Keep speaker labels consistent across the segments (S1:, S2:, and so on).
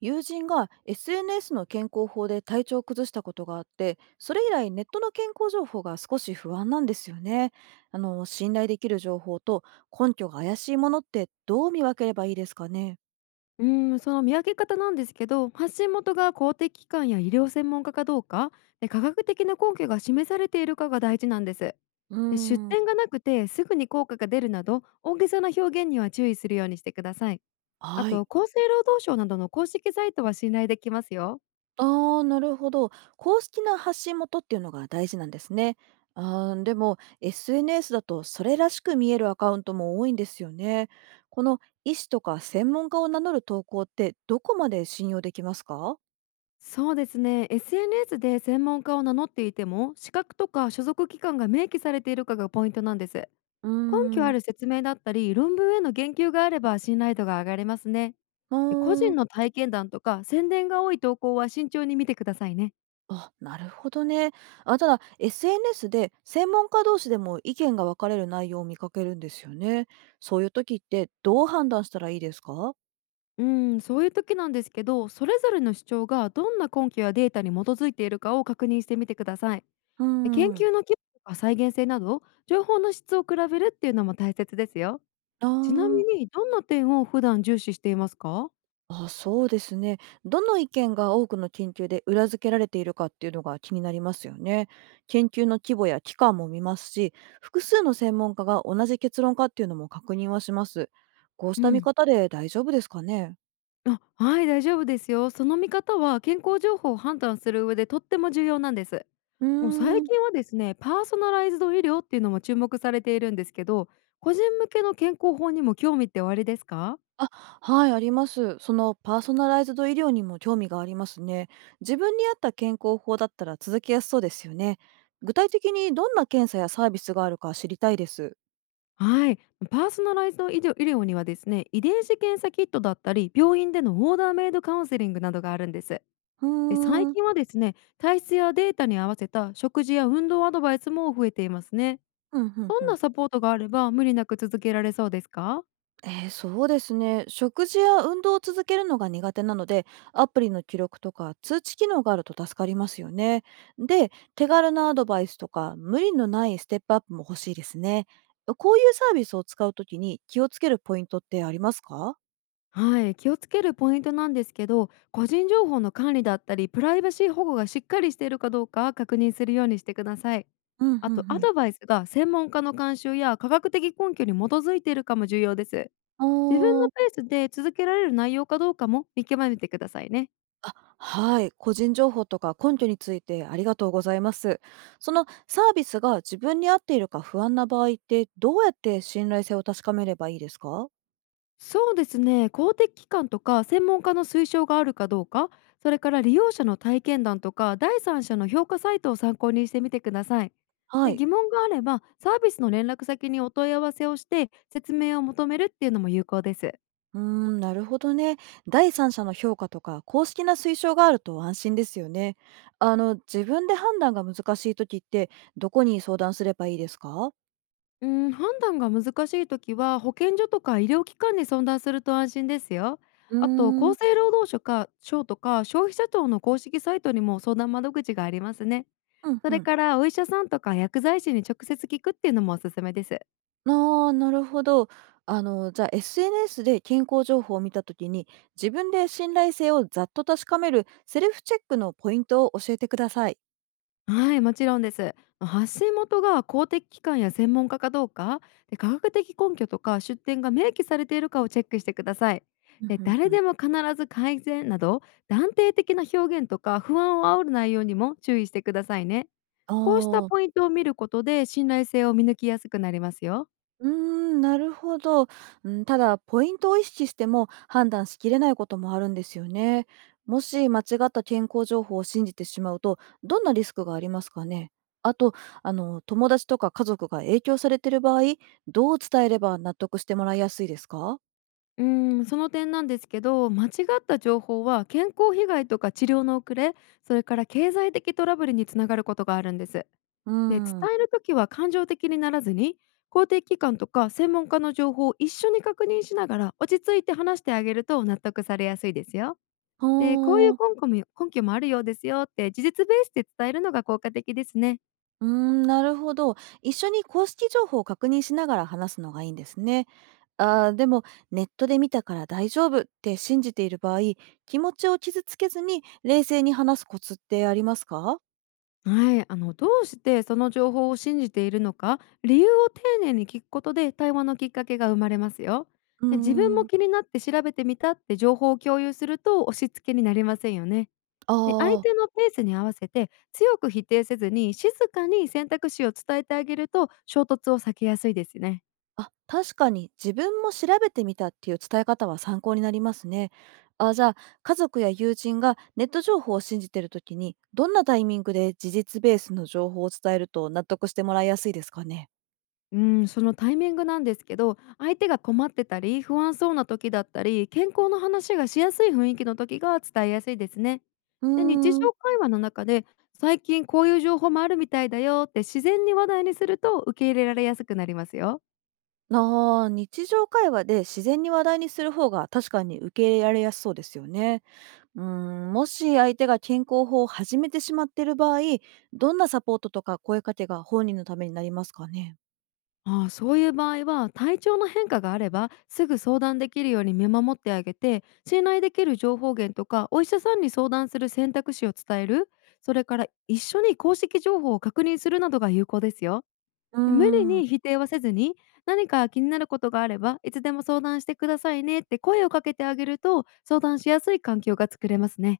S1: 友人が SNS の健康法で体調を崩したことがあって、それ以来ネットの健康情報が少し不安なんですよね。信頼できる情報と根拠が怪しいものってどう見分ければいいですかね？
S2: うーん、その見分け方なんですけど、発信元が公的機関や医療専門家かどうか、で科学的な根拠が示されているかが大事なんです。
S1: うー
S2: で出
S1: ん、
S2: 典がなくてすぐに効果が出るなど、大げさな表現には注意するようにしてください。あ
S1: は
S2: と、
S1: い。
S2: 厚生労働省などの公式サイトは信頼できますよ。
S1: あーなるほど。公式な発信元っていうのが大事なんですね。あーでも SNS だとそれらしく見えるアカウントも多いんですよね。この医師とか専門家を名乗る投稿ってどこまで信用できますか？
S2: そうですね、SNS で専門家を名乗っていても、資格とか所属機関が明記されているかがポイントなんです。根
S1: うー
S2: 拠あ
S1: ん、
S2: る説明だったり、論文への言及があれば信頼度が上がりますね。
S1: あ
S2: で個人の
S1: あ、
S2: 体験談とか宣伝が多い投稿は慎重に見てくださいね。
S1: あ、なるほどね。あ、ただ、SNS で専門家同士でも意見が分かれる内容を見かけるんですよね。そういう時ってどう判断したらいいですか？
S2: うん、そういう時なんですけど、それぞれの主張がどんな根拠やデータに基づいているかを確認してみてください。
S1: うー
S2: で研
S1: ん。
S2: 究の規模とか再現性など、情報の質を比べるっていうのも大切ですよ。
S1: あ
S2: ちなみに、どんな点を普段重視していますか？
S1: あ、そうですね。どの意見が多くの研究で裏付けられているかっていうのが気になりますよね。研究の規模や期間も見ますし、複数の専門家が同じ結論かっていうのも確認はします。こうし
S2: う
S1: た見
S2: ん。
S1: 方で大丈夫ですかね？
S2: あ、はい、大丈夫ですよ。その見方は健康情報を判断する上でとっても重要なんです。
S1: うー
S2: もう最
S1: ん。
S2: 近はですね、パーソナライズド医療っていうのも注目されているんですけど、個人向けの健康法にも興味っておありですか？
S1: あ、はい、あります。そのパーソナライズド医療にも興味がありますね。自分に合った健康法だったら続けやすそうですよね。具体的にどんな検査やサービスがあるか知りたいです。
S2: はい、パーソナライズド医療にはですね、遺伝子検査キットだったり、病院でのオーダーメイドカウンセリングなどがあるんです。
S1: う
S2: で最
S1: ーん、
S2: 近はですね、体質やデータに合わせた食事や運動アドバイスも増えていますね。
S1: うんうん
S2: どん
S1: う
S2: な
S1: ん。
S2: サポートがあれば無理なく続けられそうですか？
S1: そうですね。食事や運動を続けるのが苦手なので、アプリの記録とか通知機能があると助かりますよね。で、手軽なアドバイスとか無理のないステップアップも欲しいですね。こういうサービスを使うときに気をつけるポイントってありますか？
S2: はい、気をつけるポイントなんですけど、個人情報の管理だったりプライバシー保護がしっかりしているかどうか確認するようにしてください。
S1: うん、うん
S2: あ
S1: う
S2: とア
S1: ん。
S2: ドバイスが専門家の監修や科学的根拠に基づいているかも重要です。自分の
S1: お、
S2: ペースで続けられる内容かどうかも見極めてくださいね。
S1: あ、はい。個人情報とか根拠についてありがとうございます。そのサービスが自分に合っているか不安な場合って、どうやって信頼性を確かめればいいですか？
S2: そうですね、公的機関とか専門家の推奨があるかどうか、それから利用者の体験談とか第三者の評価サイトを参考にしてみてください。
S1: は
S2: で
S1: い。
S2: 疑問があればサービスの連絡先にお問い合わせをして説明を求めるっていうのも有効です。
S1: うーん、なるほどね。第三者の評価とか公式な推奨があると安心ですよね。あの、自分で判断が難しい時って、どこに相談すればいいですか？
S2: うん、判断が難しいときは保健所とか医療機関に相談すると安心ですよ。
S1: うー
S2: あと
S1: ん、
S2: 厚生労働省とか消費者庁の公式サイトにも相談窓口がありますね。
S1: うん
S2: そ
S1: う
S2: れ
S1: ん。
S2: からお医者さんとか薬剤師に直接聞くっていうのもおすすめです。
S1: ああ、なるほど。あの、じゃあ SNS で健康情報を見たときに、自分で信頼性をざっと確かめるセルフチェックのポイントを教えてください。
S2: はい、もちろんです。発信元が公的機関や専門家かどうか、で科学的根拠とか出典が明記されているかをチェックしてください。
S1: うん、
S2: で
S1: うんう
S2: 誰
S1: ん。
S2: でも必ず改善など断定的な表現とか不安を煽る内容にも注意してくださいね。
S1: あ
S2: こうした
S1: あ、
S2: ポイントを見ることで信頼性を見抜きやすくなりますよ。
S1: うーん、なるほど。うん、ただ、ポイントを意識しても判断しきれないこともあるんですよね。もし間違った健康情報を信じてしまうと、どんなリスクがありますかね。あと、あの、友達とか家族が影響されている場合、どう伝えれば納得してもらいやすいですか？
S2: うーん、その点なんですけど、間違った情報は健康被害とか治療の遅れ、それから経済的トラブルにつながることがあるんです。
S1: う
S2: で、伝
S1: ん。
S2: えるときは感情的にならずに、公的機関とか専門家の情報を一緒に確認しながら落ち着いて話してあげると納得されやすいですよ。で、こういう
S1: ほう。
S2: 根拠もあるようですよって事実ベースで伝えるのが効果的ですね。
S1: うん、なるほど。一緒に公式情報を確認しながら話すのがいいんですね。あーでも、ネットで見たから大丈夫って信じている場合、気持ちを傷つけずに冷静に話すコツってありますか？
S2: はい、あのどうしてその情報を信じているのか理由を丁寧に聞くことで対話のきっかけが生まれますよ。
S1: うー
S2: で自分も
S1: ん。
S2: 気になって調べてみたって情報を共有すると押し付けになりませんよね。
S1: あ
S2: で相手
S1: あ。
S2: のペースに合わせて強く否定せずに静かに選択肢を伝えてあげると衝突を避けやすいですね。
S1: あ、確かに自分も調べてみたっていう伝え方は参考になりますね。あ、じゃあ、家族や友人がネット情報を信じてるときに、どんなタイミングで事実ベースの情報を伝えると納得してもらいやすいですかね。
S2: うん、そのタイミングなんですけど、相手が困ってたり、不安そうな時だったり、健康の話がしやすい雰囲気の時が伝えやすいですね。
S1: う
S2: で、日
S1: ーん。
S2: 常会話の中で、最近こういう情報もあるみたいだよって自然に話題にすると受け入れられやすくなりますよ。
S1: あー、日常会話で自然に話題にする方が確かに受け入れられやすそうですよね。うーん、もし相手が健康法を始めてしまっている場合、どんなサポートとか声かけが本人のためになりますかね？
S2: ああ、そういう場合は体調の変化があればすぐ相談できるように見守ってあげて、信頼できる情報源とかお医者さんに相談する選択肢を伝える、それから一緒に公式情報を確認するなどが有効ですよ。
S1: うー
S2: 無理
S1: ん。
S2: に否定はせずに、何か気になることがあれば、いつでも相談してくださいねって声をかけてあげると、相談しやすい環境が作れますね。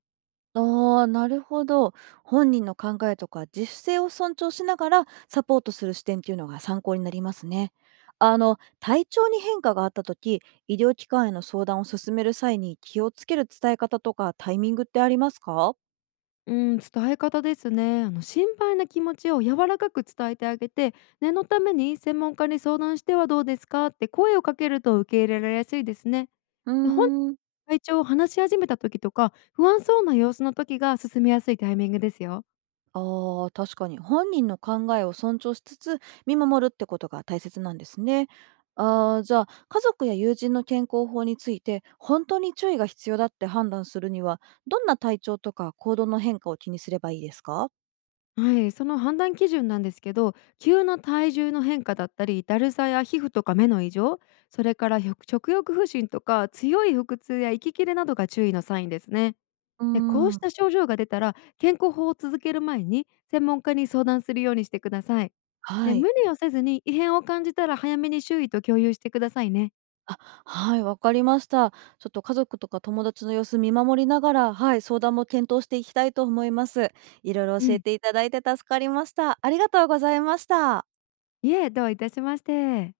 S1: ああ、なるほど。本人の考えとか自主性を尊重しながらサポートする視点っていうのが参考になりますね。あの、体調に変化があった時、医療機関への相談を進める際に気をつける伝え方とかタイミングってありますか？
S2: うん、伝え方ですね。あの心配な気持ちを柔らかく伝えてあげて、念のために専門家に相談してはどうですかって声をかけると受け入れられやすいですね。
S1: う
S2: 本人が
S1: ーん。
S2: 体調を話し始めた時とか、不安そうな様子の時が進みやすいタイミングですよ。
S1: ああ、確かに本人の考えを尊重しつつ見守るってことが大切なんですね。ああ、じゃあ家族や友人の健康法について本当に注意が必要だって判断するには、どんな体調とか行動の変化を気にすればいいですか？
S2: はい、その判断基準なんですけど、急な体重の変化だったりだるさや皮膚とか目の異常、それから食欲不振とか強い腹痛や息切れなどが注意のサインですね。
S1: うー
S2: でこうし
S1: ん、
S2: た症状が出たら健康法を続ける前に専門家に相談するようにしてください。
S1: は
S2: で無
S1: い。
S2: 理をせずに異変を感じたら早めに周囲と共有してくださいね。
S1: あ、はい、わかりました。ちょっと家族とか友達の様子見守りながら、はい、相談も検討していきたいと思います。いろいろ
S2: う
S1: 教え
S2: ん、
S1: ていただいて助かりました。ありがとうございました。
S2: いえどういたしまして。